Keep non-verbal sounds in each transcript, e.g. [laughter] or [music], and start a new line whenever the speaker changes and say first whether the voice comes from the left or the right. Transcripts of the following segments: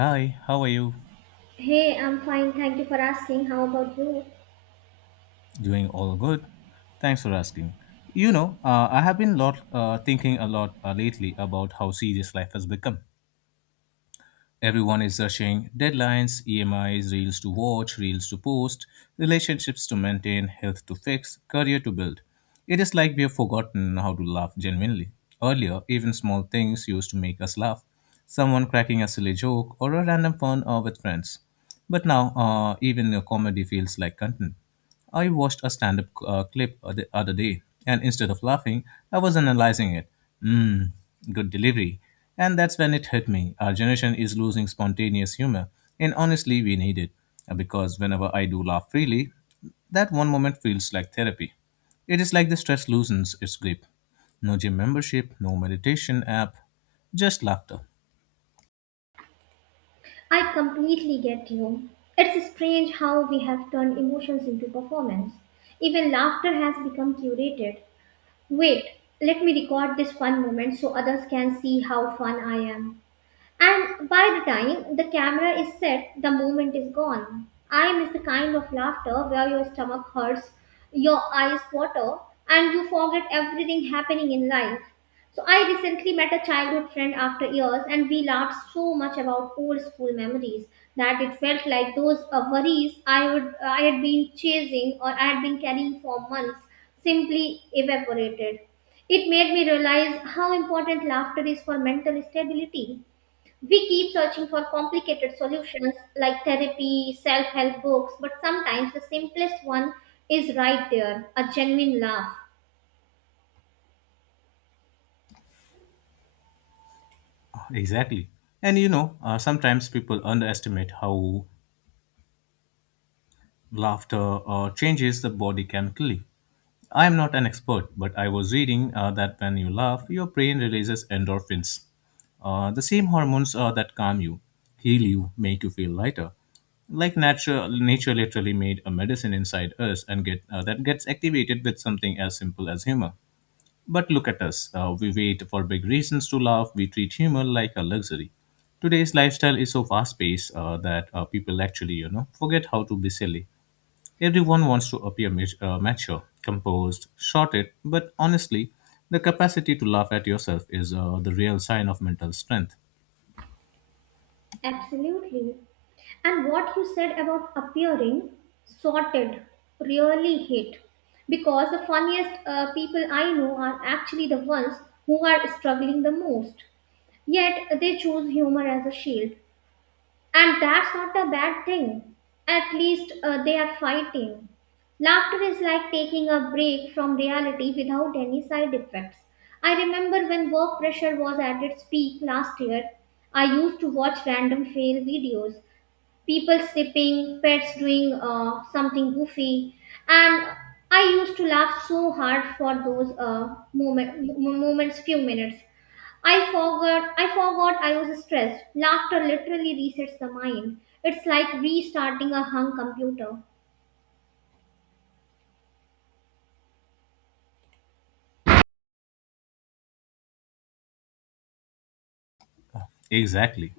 left: Hi, how are you?
right: Hey, I'm fine. Thank you for asking. How about you?
left: Doing all good? Thanks for asking. I have been lot thinking a lot lately about how serious life has become. Everyone is rushing deadlines, EMIs, reels to watch, reels to post, relationships to maintain, health to fix, career to build. It is like we have forgotten how to laugh genuinely. Earlier, even small things used to make us laugh. Someone cracking a silly joke or a random fun with friends. But now, even a comedy feels like content. I watched a stand up clip the other day, and instead of laughing, I was analyzing it. Mmm, good delivery. And that's when it hit me. Our generation is losing spontaneous humor, and honestly, we need it. Because whenever I do laugh freely, that one moment feels like therapy. It is like the stress loosens its grip. No gym membership, no meditation app, just laughter.
right: I completely get you. It's strange how we have turned emotions into performance. Even laughter has become curated. Wait, let me record this fun moment so others can see how fun I am. And by the time the camera is set, the moment is gone. I miss the kind of laughter where your stomach hurts, your eyes water, and you forget everything happening in life. So, I recently met a childhood friend after years, and we laughed so much about old school memories that it felt like those worries I, would, I had been chasing or I had been carrying for months simply evaporated. It made me realize how important laughter is for mental stability. We keep searching for complicated solutions like therapy, self help books, but sometimes the simplest one is right there, a genuine laugh.
left: Exactly. And sometimes people underestimate how laughter changes the body chemically. I am not an expert, but I was reading that when you laugh, your brain releases endorphins, the same hormones that calm you, heal you, make you feel lighter. Like nature literally made a medicine inside us, and get that gets activated with something as simple as humor. But look at us. We wait for big reasons to laugh. We treat humor like a luxury. Today's lifestyle is so fast-paced that people actually, you know, forget how to be silly. Everyone wants to appear mature, composed, sorted, but honestly, the capacity to laugh at yourself is the real sign of mental strength.
right: Absolutely. And what you said about appearing sorted really hit, because the funniest people I know are actually the ones who are struggling the most. Yet they choose humor as a shield. And that's not a bad thing. At least they are fighting. Laughter is like taking a break from reality without any side effects. I remember when work pressure was at its peak last year, I used to watch random fail videos, people sleeping, pets doing something goofy, and I used to laugh so hard for those moments, few minutes. I forgot. I forgot I was stressed. Laughter literally resets the mind. It's like restarting a hung computer.
left: Exactly.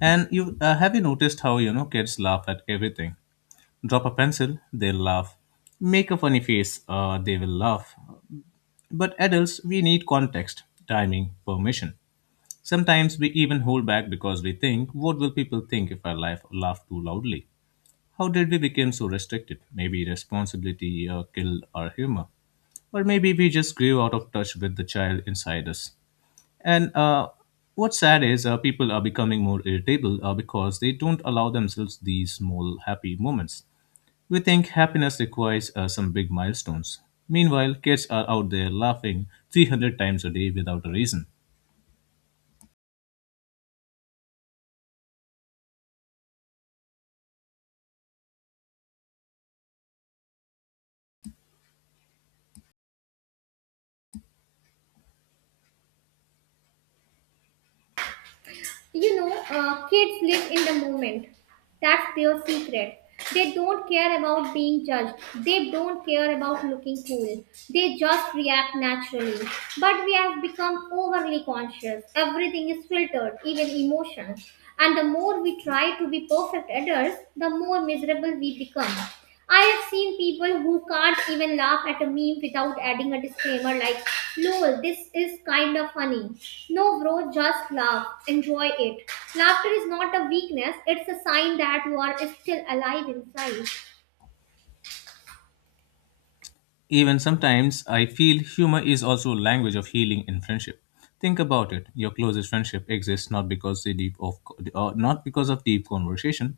left: And you have you noticed how you know kids laugh at everything? Drop a pencil, they laugh. Make a funny face, they will laugh. But adults, we need context, timing, permission. Sometimes we even hold back because we think, what will people think if I laugh too loudly? How did we become so restricted? Maybe responsibility killed our humor. Or maybe we just grew out of touch with the child inside us. And what's sad is people are becoming more irritable because they don't allow themselves these small happy moments. We think happiness requires some big milestones. Meanwhile, kids are out there laughing 300 times a day without a reason.
right: Kids live in the moment. That's their secret. They don't care about being judged. They don't care about looking cool. They just react naturally. But we have become overly conscious. Everything is filtered, even emotions. And the more we try to be perfect adults, the more miserable we become. I have seen people who can't even laugh at a meme without adding a disclaimer like, lol, this is kind of funny. No, bro, just laugh. Enjoy it. Laughter is not a weakness, it's a sign that you are still alive inside.
left: Even sometimes I feel humor is also a language of healing in friendship. Think about it. Your closest friendship exists not because they deep of not because of deep conversation,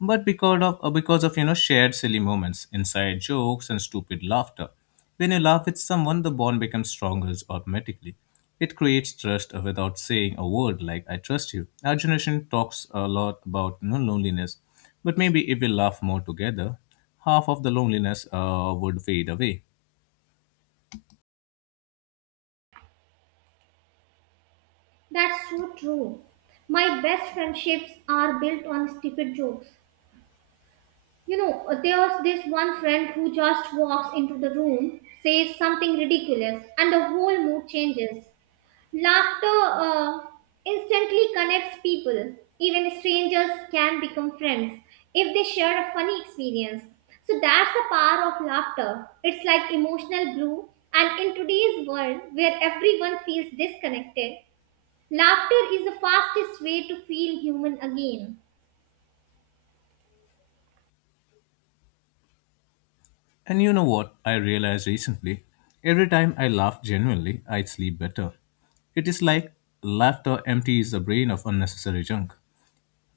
left: but because of you know shared silly moments, inside jokes and stupid laughter. When you laugh with someone, the bond becomes stronger automatically. It creates trust without saying a word like I trust you. Our generation talks a lot about you know, loneliness, but maybe if we laugh more together, half of the loneliness would fade away.
right: That's so true. My best friendships are built on stupid jokes. You know, there's this one friend who just walks into the room, says something ridiculous, and the whole mood changes. Laughter instantly connects people. Even strangers can become friends if they share a funny experience. So that's the power of laughter. It's like emotional glue. And in today's world where everyone feels disconnected, laughter is the fastest way to feel human again.
left: And you know what I realized recently? Every time I laugh genuinely, I sleep better. It is like laughter empties the brain of unnecessary junk.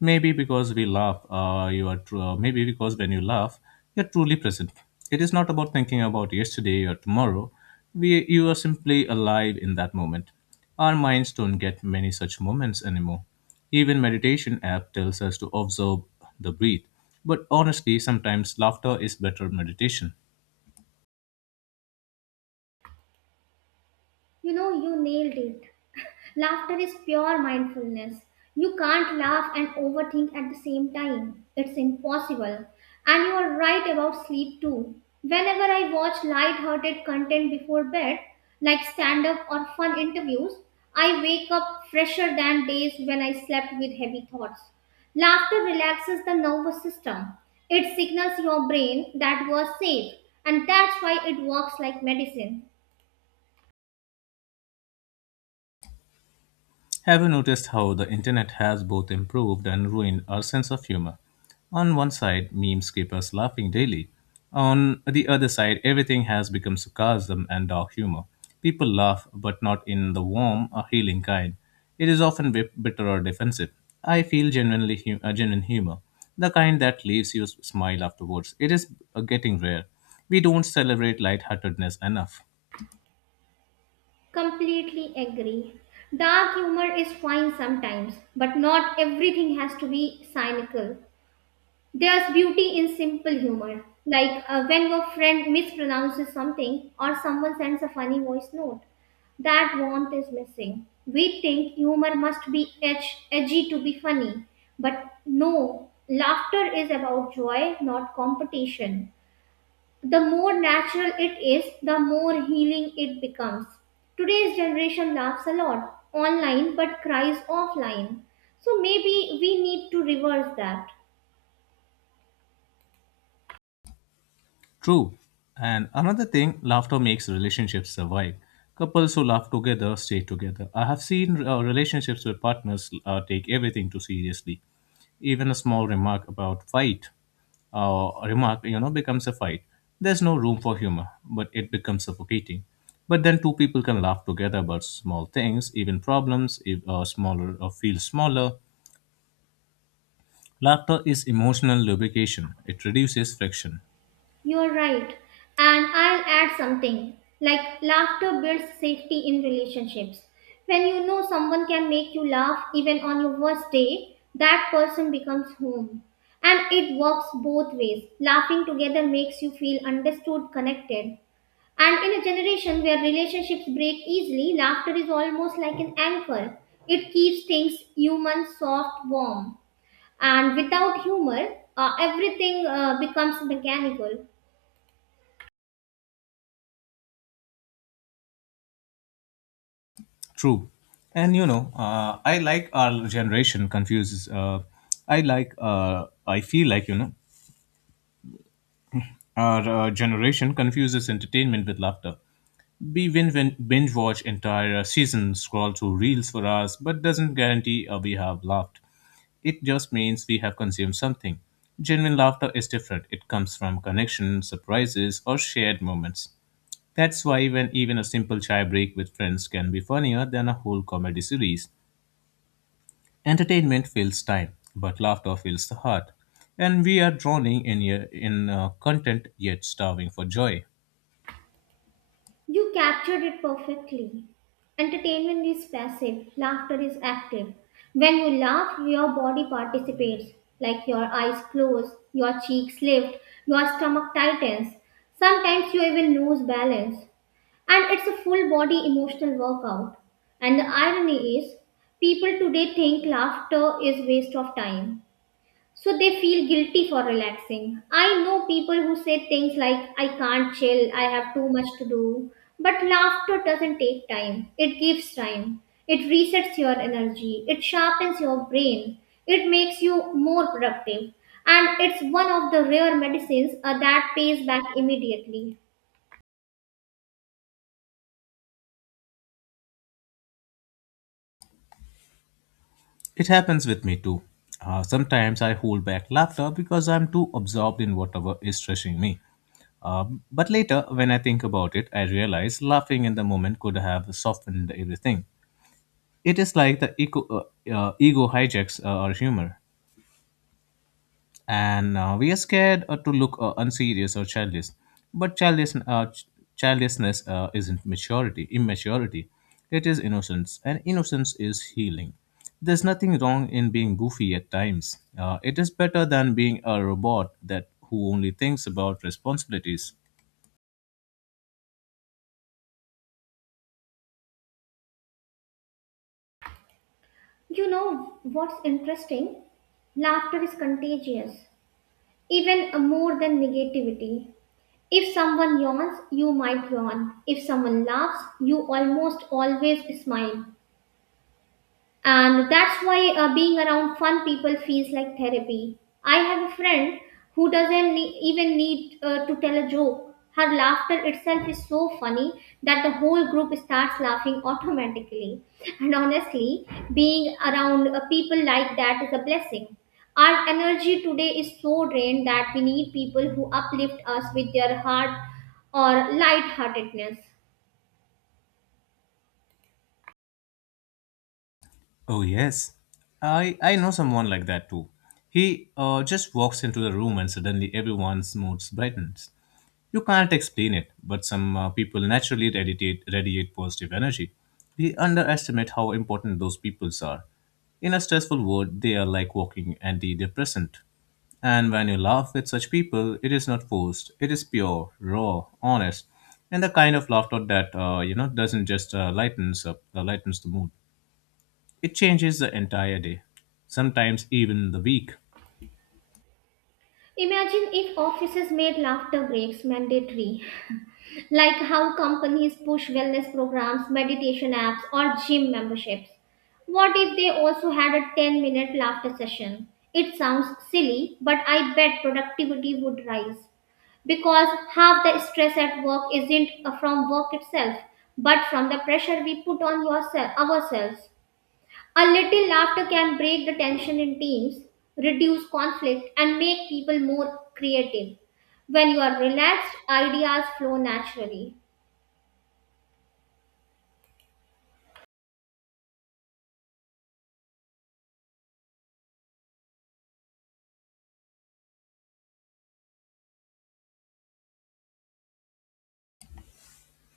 left: Maybe because we laugh, you are tru- maybe because when you laugh, you're truly present. It is not about thinking about yesterday or tomorrow. You are simply alive in that moment. Our minds don't get many such moments anymore. Even meditation app tells us to observe the breath. But honestly, sometimes laughter is better meditation.
right: You know, you nailed it. Laughter is pure mindfulness. You can't laugh and overthink at the same time. It's impossible. And you are right about sleep too. Whenever I watch light-hearted content before bed, like stand-up or fun interviews, I wake up fresher than days when I slept with heavy thoughts. Laughter relaxes the nervous system. It signals your brain that you are safe, and that's why it works like medicine.
left: Have you noticed how the internet has both improved and ruined our sense of humor? On one side, memes keep us laughing daily. On the other side, everything has become sarcasm and dark humor. People laugh, but not in the warm or healing kind. It is often bitter or defensive. I feel genuine humor, the kind that leaves you smile afterwards. It is getting rare. We don't celebrate lightheartedness enough.
right: Completely agree. Dark humor is fine sometimes, but not everything has to be cynical. There's beauty in simple humor, like when your friend mispronounces something or someone sends a funny voice note. That warmth is missing. We think humor must be edgy to be funny, but no, laughter is about joy, not competition. The more natural it is, the more healing it becomes. Today's generation laughs a lot online but cries offline. So maybe we need to reverse that.
left: True. And another thing, laughter makes relationships survive. Couples who laugh together stay together. I have seen relationships where partners take everything too seriously. Even a small remark about fight, you know, becomes a fight. There's no room for humor, but it becomes suffocating. But then two people can laugh together about small things, even problems, if smaller or feel smaller. Laughter is emotional lubrication. It reduces friction.
right: You're right. And I'll add something, like laughter builds safety in relationships. When you know someone can make you laugh even on your worst day, that person becomes home. And it works both ways. Laughing together makes you feel understood, connected, and in a generation where relationships break easily, laughter is almost like an anchor. It keeps things human, soft, warm. And without humor, everything becomes mechanical.
left: True. And you know, I like our generation confuses. I like, I feel like, you know, our generation confuses entertainment with laughter. We win binge watch entire seasons, scroll through reels for hours, but doesn't guarantee we have laughed. It just means we have consumed something. Genuine laughter is different. It comes from connection, surprises, or shared moments. That's why when even a simple chai break with friends can be funnier than a whole comedy series. Entertainment fills time, but laughter fills the heart. And we are drowning in content yet starving for joy.
right: You captured it perfectly. Entertainment is passive, laughter is active. When you laugh, your body participates, like your eyes close, your cheeks lift, your stomach tightens. Sometimes you even lose balance. And it's a full body emotional workout. And the irony is, people today think laughter is waste of time, so they feel guilty for relaxing. I know people who say things like, I can't chill, I have too much to do. But laughter doesn't take time, it gives time. It resets your energy, it sharpens your brain, it makes you more productive. And it's one of the rare medicines that pays back immediately.
left: It happens with me too. Sometimes I hold back laughter because I'm too absorbed in whatever is stressing me. Uh, but later, when I think about it, I realize laughing in the moment could have softened everything. It is like the ego hijacks our humor. And we are scared to look unserious or childish, but childishness isn't maturity immaturity. It is innocence and innocence is healing. There's nothing wrong in being goofy at times. It is better than being a robot that who only thinks about responsibilities.
right: You know what's interesting? Laughter is contagious, even more than negativity. If someone yawns, you might yawn. If someone laughs, you almost always smile. And that's why being around fun people feels like therapy. I have a friend who doesn't ne- even need to tell a joke. Her laughter itself is so funny that the whole group starts laughing automatically. And honestly, being around people like that is a blessing. Our energy today is so drained that we need people who uplift us with their heart or lightheartedness.
left: Oh yes, I know someone like that too. He just walks into the room and suddenly everyone's moods brightens. You can't explain it, but some people naturally radiate positive energy. We underestimate how important those peoples are. In a stressful world, they are like walking antidepressant. And when you laugh with such people, it is not forced. It is pure, raw, honest, and the kind of laughter that you know doesn't just lightens up, lightens the mood. It changes the entire day, sometimes even the week.
right: Imagine if offices made laughter breaks mandatory. [laughs] Like how companies push wellness programs, meditation apps, or gym memberships. What if they also had a 10-minute laughter session? It sounds silly, but I bet productivity would rise, because half the stress at work isn't from work itself, but from the pressure we put on ourselves. A little laughter can break the tension in teams, reduce conflict, and make people more creative. When you are relaxed, ideas flow naturally.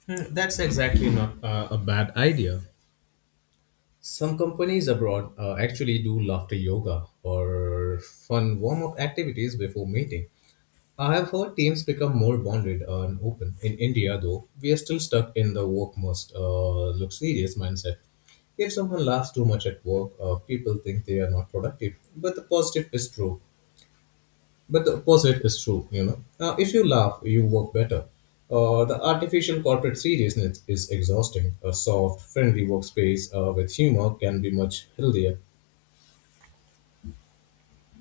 left: That's exactly not a bad idea. Some abroad actually do laughter yoga or fun warm up activities before meeting. I have heard teams become more bonded and open. In India, though, we are still stuck in the work must look serious mindset. If someone laughs too much at work, people think they are not productive. But the positive is true. But the opposite is true, you know. If you laugh, you work better. The artificial corporate seriousness is exhausting. A soft, friendly workspace with humor can be much healthier.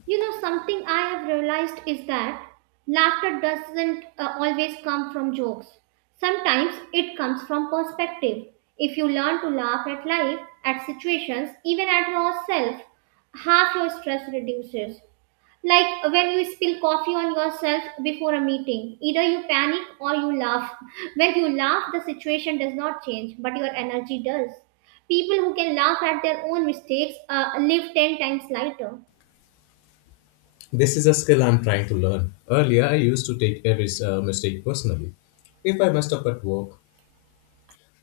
right: You know, something I have realized is that laughter doesn't always come from jokes. Sometimes it comes from perspective. If you learn to laugh at life, at situations, even at yourself, half your stress reduces. Like when you spill coffee on yourself before a meeting, either you panic or you laugh. [laughs] When you laugh, the situation does not change, but your energy does. People who can laugh at their own mistakes live 10 times lighter.
left: This is a skill I'm trying to learn. Earlier, I used to take every mistake personally. If I messed up at work,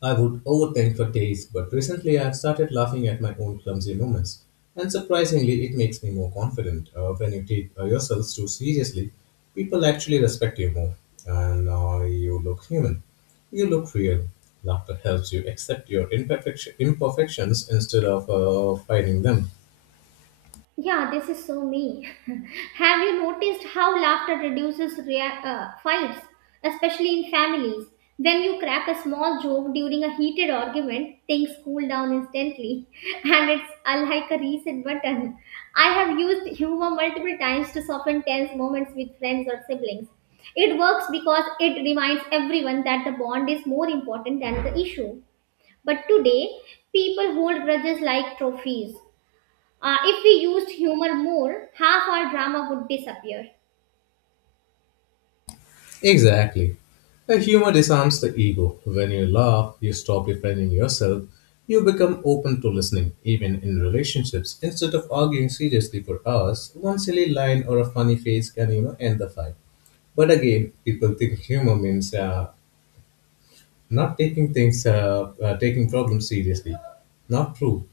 left: I would overthink for days, but recently I've started laughing at my own clumsy moments. And surprisingly, it makes me more confident. When you take yourselves too seriously, people actually respect you more. And you look human. You look real. Laughter helps you accept your imperfections instead of fighting them.
right: Yeah, this is so me. [laughs] Have you noticed how laughter reduces fights, especially in families? When you crack a small joke during a heated argument, things cool down instantly, [laughs] and it's like a reset button. I have used humor multiple times to soften tense moments with friends or siblings. It works because it reminds everyone that the bond is more important than the issue. But today, people hold grudges like trophies. If we used humor more, half our drama would disappear.
left: Exactly. Humor disarms the ego. When you laugh, you stop defending yourself. You become open to listening, even in relationships. Instead of arguing seriously for hours, one silly line or a funny face can you know end the fight. But again, people think humor means not taking things, taking problems seriously. Not true.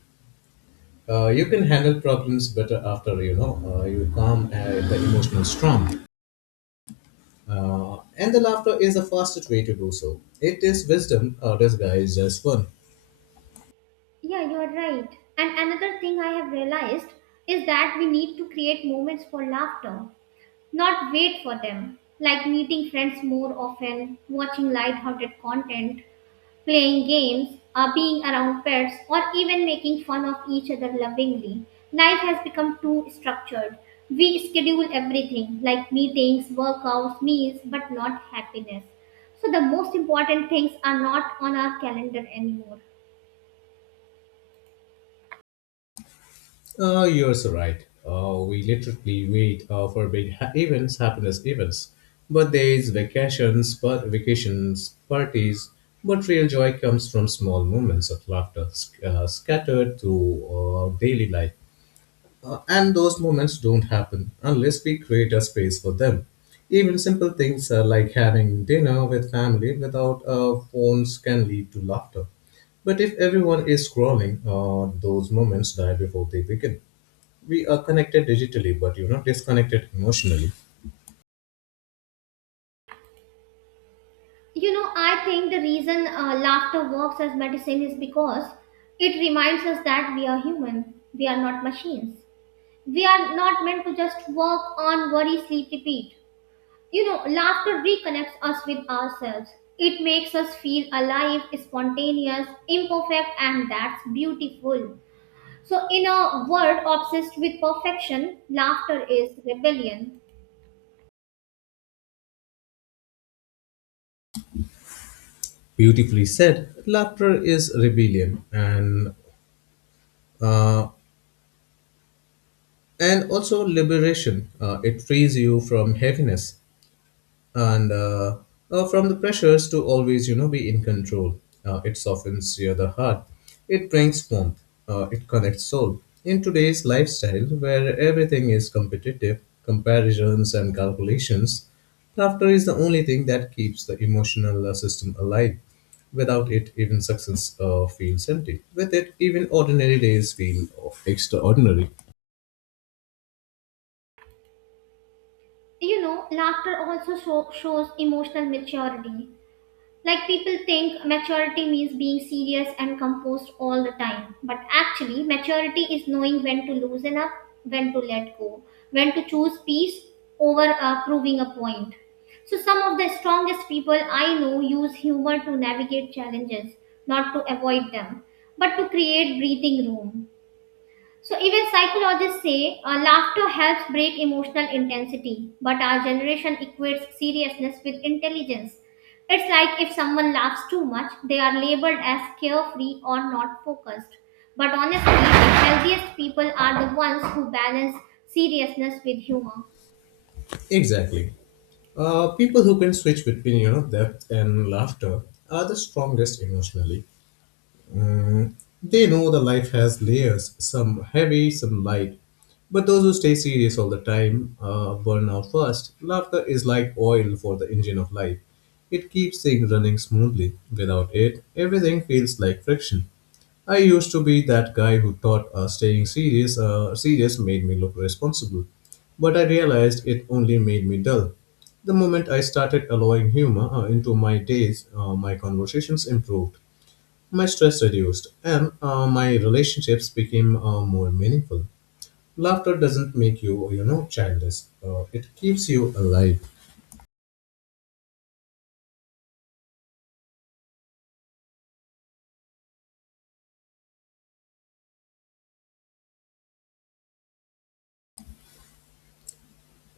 left: You can handle problems better after you know you calm the emotional storm. And the laughter is the fastest way to do so. It is wisdom disguised as fun.
right: Yeah, you're right. And another thing I have realized is that we need to create moments for laughter, not wait for them, like meeting friends more often, watching lighthearted content, playing games, being around pets, or even making fun of each other lovingly. Life has become too structured. We schedule everything like meetings, workouts, meals, but not happiness. So the most important things are not on our calendar anymore.
left: Oh, you're so right. Oh, we literally wait for events, happiness events, birthdays, vacations, but vacations, parties. But real joy comes from small moments of laughter scattered through daily life. And those moments don't happen unless we create a space for them. Even simple things like having dinner with family without phones can lead to laughter. But if everyone is scrolling, those moments die before they begin. We are connected digitally, but you know, disconnected emotionally.
right: You know, I think the reason laughter works as medicine is because it reminds us that we are human, we are not machines. We are not meant to just work on worry, sleep, repeat. You know, laughter reconnects us with ourselves. It makes us feel alive, spontaneous, imperfect, and that's beautiful. So, in a world obsessed with perfection, laughter is rebellion.
left: Beautifully said. Laughter is rebellion and also liberation. It frees you from heaviness. And from the pressures to always you know be in control. It softens your the heart. It brings warmth. It connects soul. In today's lifestyle where everything is competitive comparisons and calculations, laughter is the only thing that keeps the emotional system alive. Without it, even success feels empty. With it, even ordinary days feel extraordinary.
right: You know, laughter also shows emotional maturity. Like people think maturity means being serious and composed all the time, but actually, maturity is knowing when to loosen up, when to let go, when to choose peace over proving a point. So, some of the strongest people I know use humor to navigate challenges, not to avoid them, but to create breathing room. So, even psychologists say laughter helps break emotional intensity, but our generation equates seriousness with intelligence. It's like if someone laughs too much, they are labeled as carefree or not focused. But honestly, the healthiest people are the ones who balance seriousness with humor.
left: Exactly. People who can switch between you know depth and laughter are the strongest emotionally. Mm, they know the life has layers, some heavy, some light. But those who stay serious all the time burn out first. Laughter is like oil for the engine of life. It keeps things running smoothly. Without it, everything feels like friction. I used to be that guy who thought staying serious, serious made me look responsible, but I realized it only made me dull. The moment I started allowing humor into my days, my conversations improved, my stress reduced, and my relationships became more meaningful. Laughter doesn't make you childish. It keeps you alive.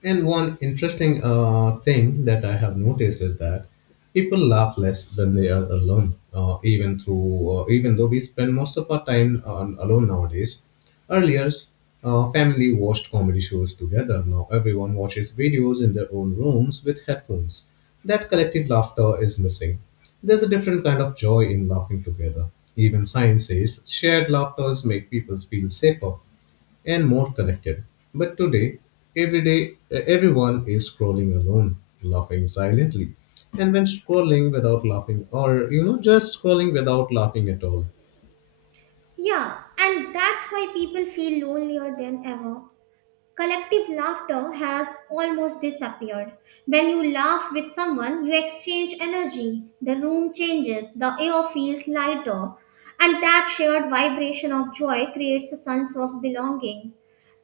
left: And one interesting thing that I have noticed is that people laugh less when they are alone, even though we spend most of our time on alone nowadays. Earlier, family watched comedy shows together. Now everyone watches videos in their own rooms with headphones. That collective laughter is missing. There's a different kind of joy in laughing together. Even science says shared laughters make people feel safer and more connected. But today, every day, everyone is scrolling alone, laughing silently. And when scrolling without laughing, or just scrolling without laughing at all.
right: Yeah, and that's why people feel lonelier than ever. Collective laughter has almost disappeared. When you laugh with someone, you exchange energy, the room changes, the air feels lighter, and that shared vibration of joy creates a sense of belonging.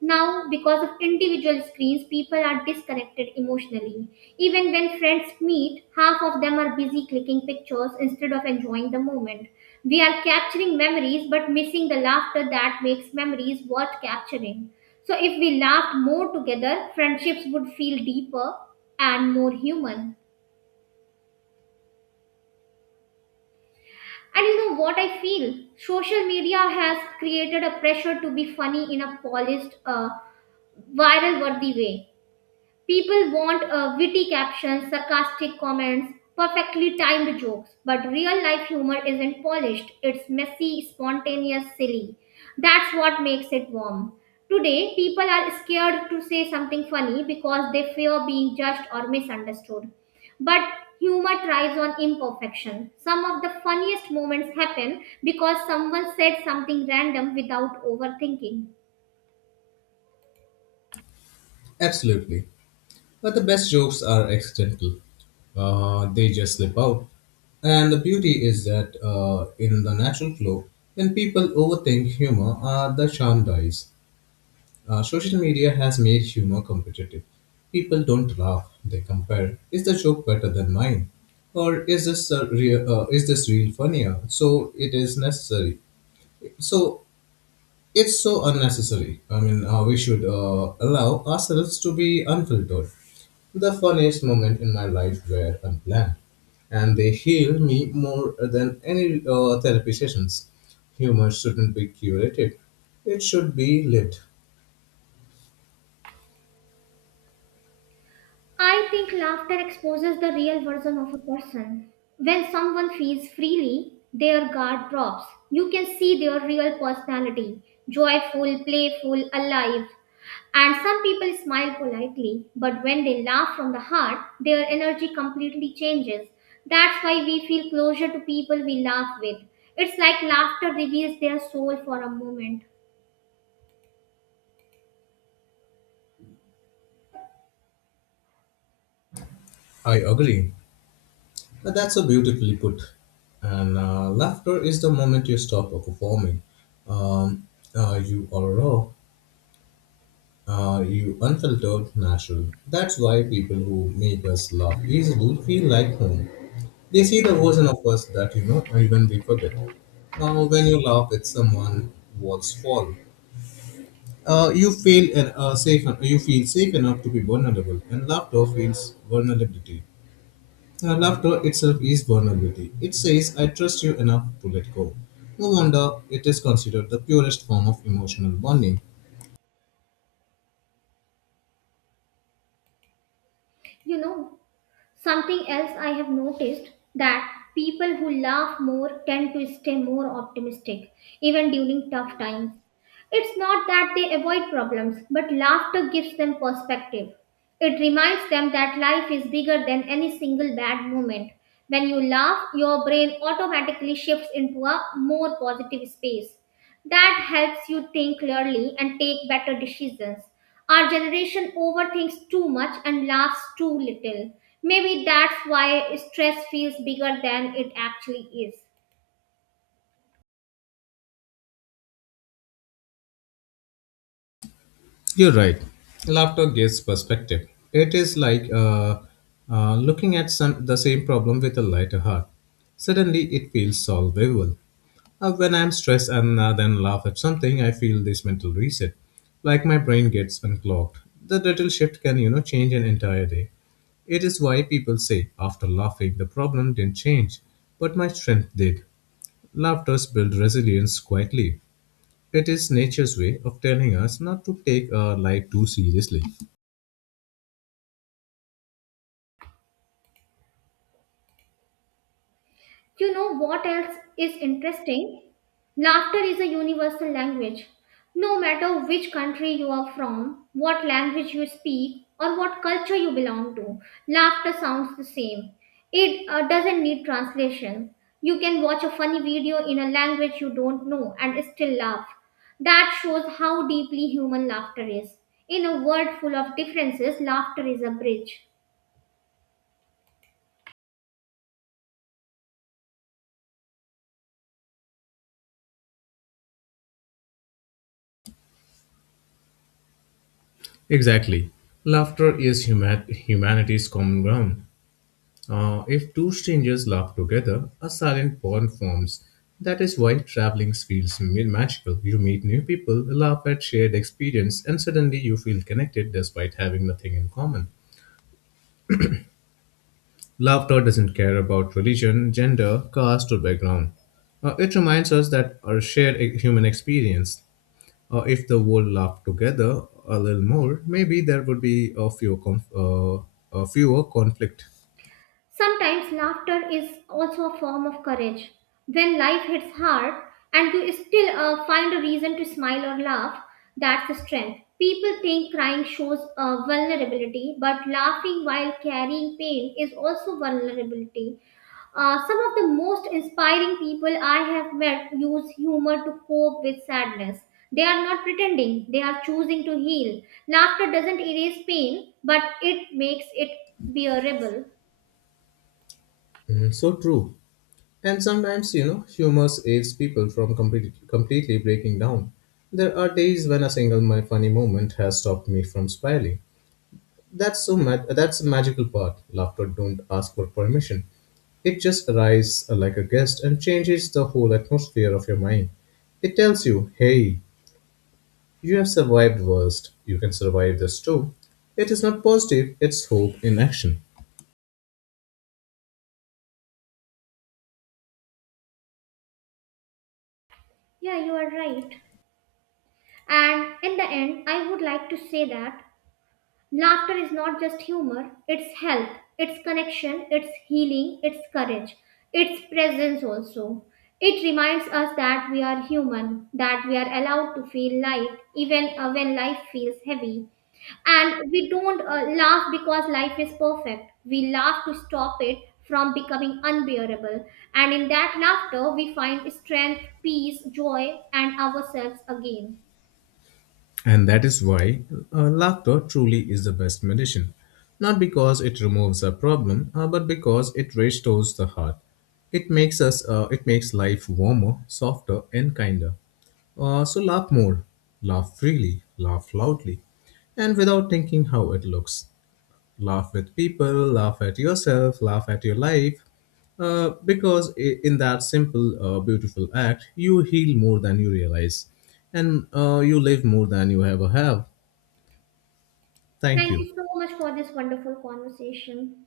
right: Now, because of individual screens, people are disconnected emotionally. Even when friends meet, half of them are busy clicking pictures instead of enjoying the moment. We are capturing memories but missing the laughter that makes memories worth capturing. So, if we laughed more together, friendships would feel deeper and more human. And you know what I feel? Social media has created a pressure to be funny in a polished, viral worthy way. People want witty captions, sarcastic comments, perfectly timed jokes, but real life humor isn't polished. It's messy, spontaneous, silly. That's what makes it warm. Today, people are scared to say something funny because they fear being judged or misunderstood. But humor thrives on imperfection. Some of the funniest moments happen because someone said something random without overthinking.
left: Absolutely. But the best jokes are accidental, they just slip out. And the beauty is that in the natural flow, when people overthink humor, the charm dies. Social media has made humor competitive. People don't laugh; they compare. Is the joke better than mine, or is this a real? Is this real funnier? So it is necessary. So it's so unnecessary. I mean, we should allow ourselves to be unfiltered. The funniest moment in my life were unplanned, and they heal me more than any therapy sessions. Humor shouldn't be curated; it should be lived.
right: I think laughter exposes the real version of a person. When someone feels freely, their guard drops. You can see their real personality, joyful, playful, alive. And some people smile politely, but when they laugh from the heart, their energy completely changes. That's why we feel closer to people we laugh with. It's like laughter reveals their soul for a moment.
left: I agree. But that's so beautifully put. And laughter is the moment you stop performing. Um, you are raw, you unfiltered, natural. That's why people who make us laugh easily feel like home. They see the version of us that even we forget. When you laugh at someone, walls fall. You feel safe. You feel safe enough to be vulnerable, and laughter feels vulnerability. And laughter itself is vulnerability. It says, I trust you enough to let go. No wonder it is considered the purest form of emotional bonding.
right: You know, something else I have noticed, that people who laugh more tend to stay more optimistic, even during tough times. It's not that they avoid problems, but laughter gives them perspective. It reminds them that life is bigger than any single bad moment. When you laugh, your brain automatically shifts into a more positive space. That helps you think clearly and take better decisions. Our generation overthinks too much and laughs too little. Maybe that's why stress feels bigger than it actually is.
left: You're right. Laughter gives perspective. It is like looking at some, the same problem with a lighter heart. Suddenly, it feels solvable. When I'm stressed and then laugh at something, I feel this mental reset, like my brain gets unclogged. The little shift can change an entire day. It is why people say, after laughing, the problem didn't change, but my strength did. Laughter builds resilience quietly. It is nature's way of telling us not to take our life too seriously.
right: You know what else is interesting? Laughter is a universal language. No matter which country you are from, what language you speak, or what culture you belong to, laughter sounds the same. It doesn't need translation. You can watch a funny video in a language you don't know and still laugh. That shows how deeply human laughter is. In a world full of differences, laughter is a bridge.
left: Exactly. Laughter is humanity's common ground. If two strangers laugh together, a silent bond forms. That is why traveling feels magical. You meet new people, laugh at shared experience, and suddenly you feel connected despite having nothing in common. Laughter doesn't care about religion, gender, caste, or background. It reminds us that our shared human experience. If the world laughed together a little more, maybe there would be a fewer conflict.
right: Sometimes laughter is also a form of courage. When life hits hard and you still find a reason to smile or laugh, that's the strength. People think crying shows vulnerability, but laughing while carrying pain is also vulnerability. Some of the most inspiring people I have met use humor to cope with sadness. They are not pretending, they are choosing to heal. Laughter doesn't erase pain, but it makes it bearable.
left: Mm, so true. And sometimes, humor saves people from completely breaking down. There are days when a single my funny moment has stopped me from spiraling. That's that's the magical part. Laughter don't ask for permission. It just arrives like a guest and changes the whole atmosphere of your mind. It tells you, hey, you have survived worst. You can survive this too. It is not positive, it's hope in action.
right: Yeah, you are right. And in the end, I would like to say that laughter is not just humor, it's health, it's connection, it's healing, it's courage, it's presence also. It reminds us that we are human, that we are allowed to feel light even when life feels heavy. And we don't laugh because life is perfect, we laugh to stop it from becoming unbearable. And in that laughter we find strength, peace, joy, and ourselves again.
left: And that is why laughter truly is the best medicine. Not because it removes a problem, but because it restores the heart. It makes life warmer, softer, and kinder. So laugh more, laugh freely, laugh loudly, and without thinking how it looks. Laugh with people, laugh at yourself, laugh at your life. Because in that simple, beautiful act, you heal more than you realize, and you live more than you ever have. Thank
right: Thank
left: you.
right: you so much for this wonderful conversation.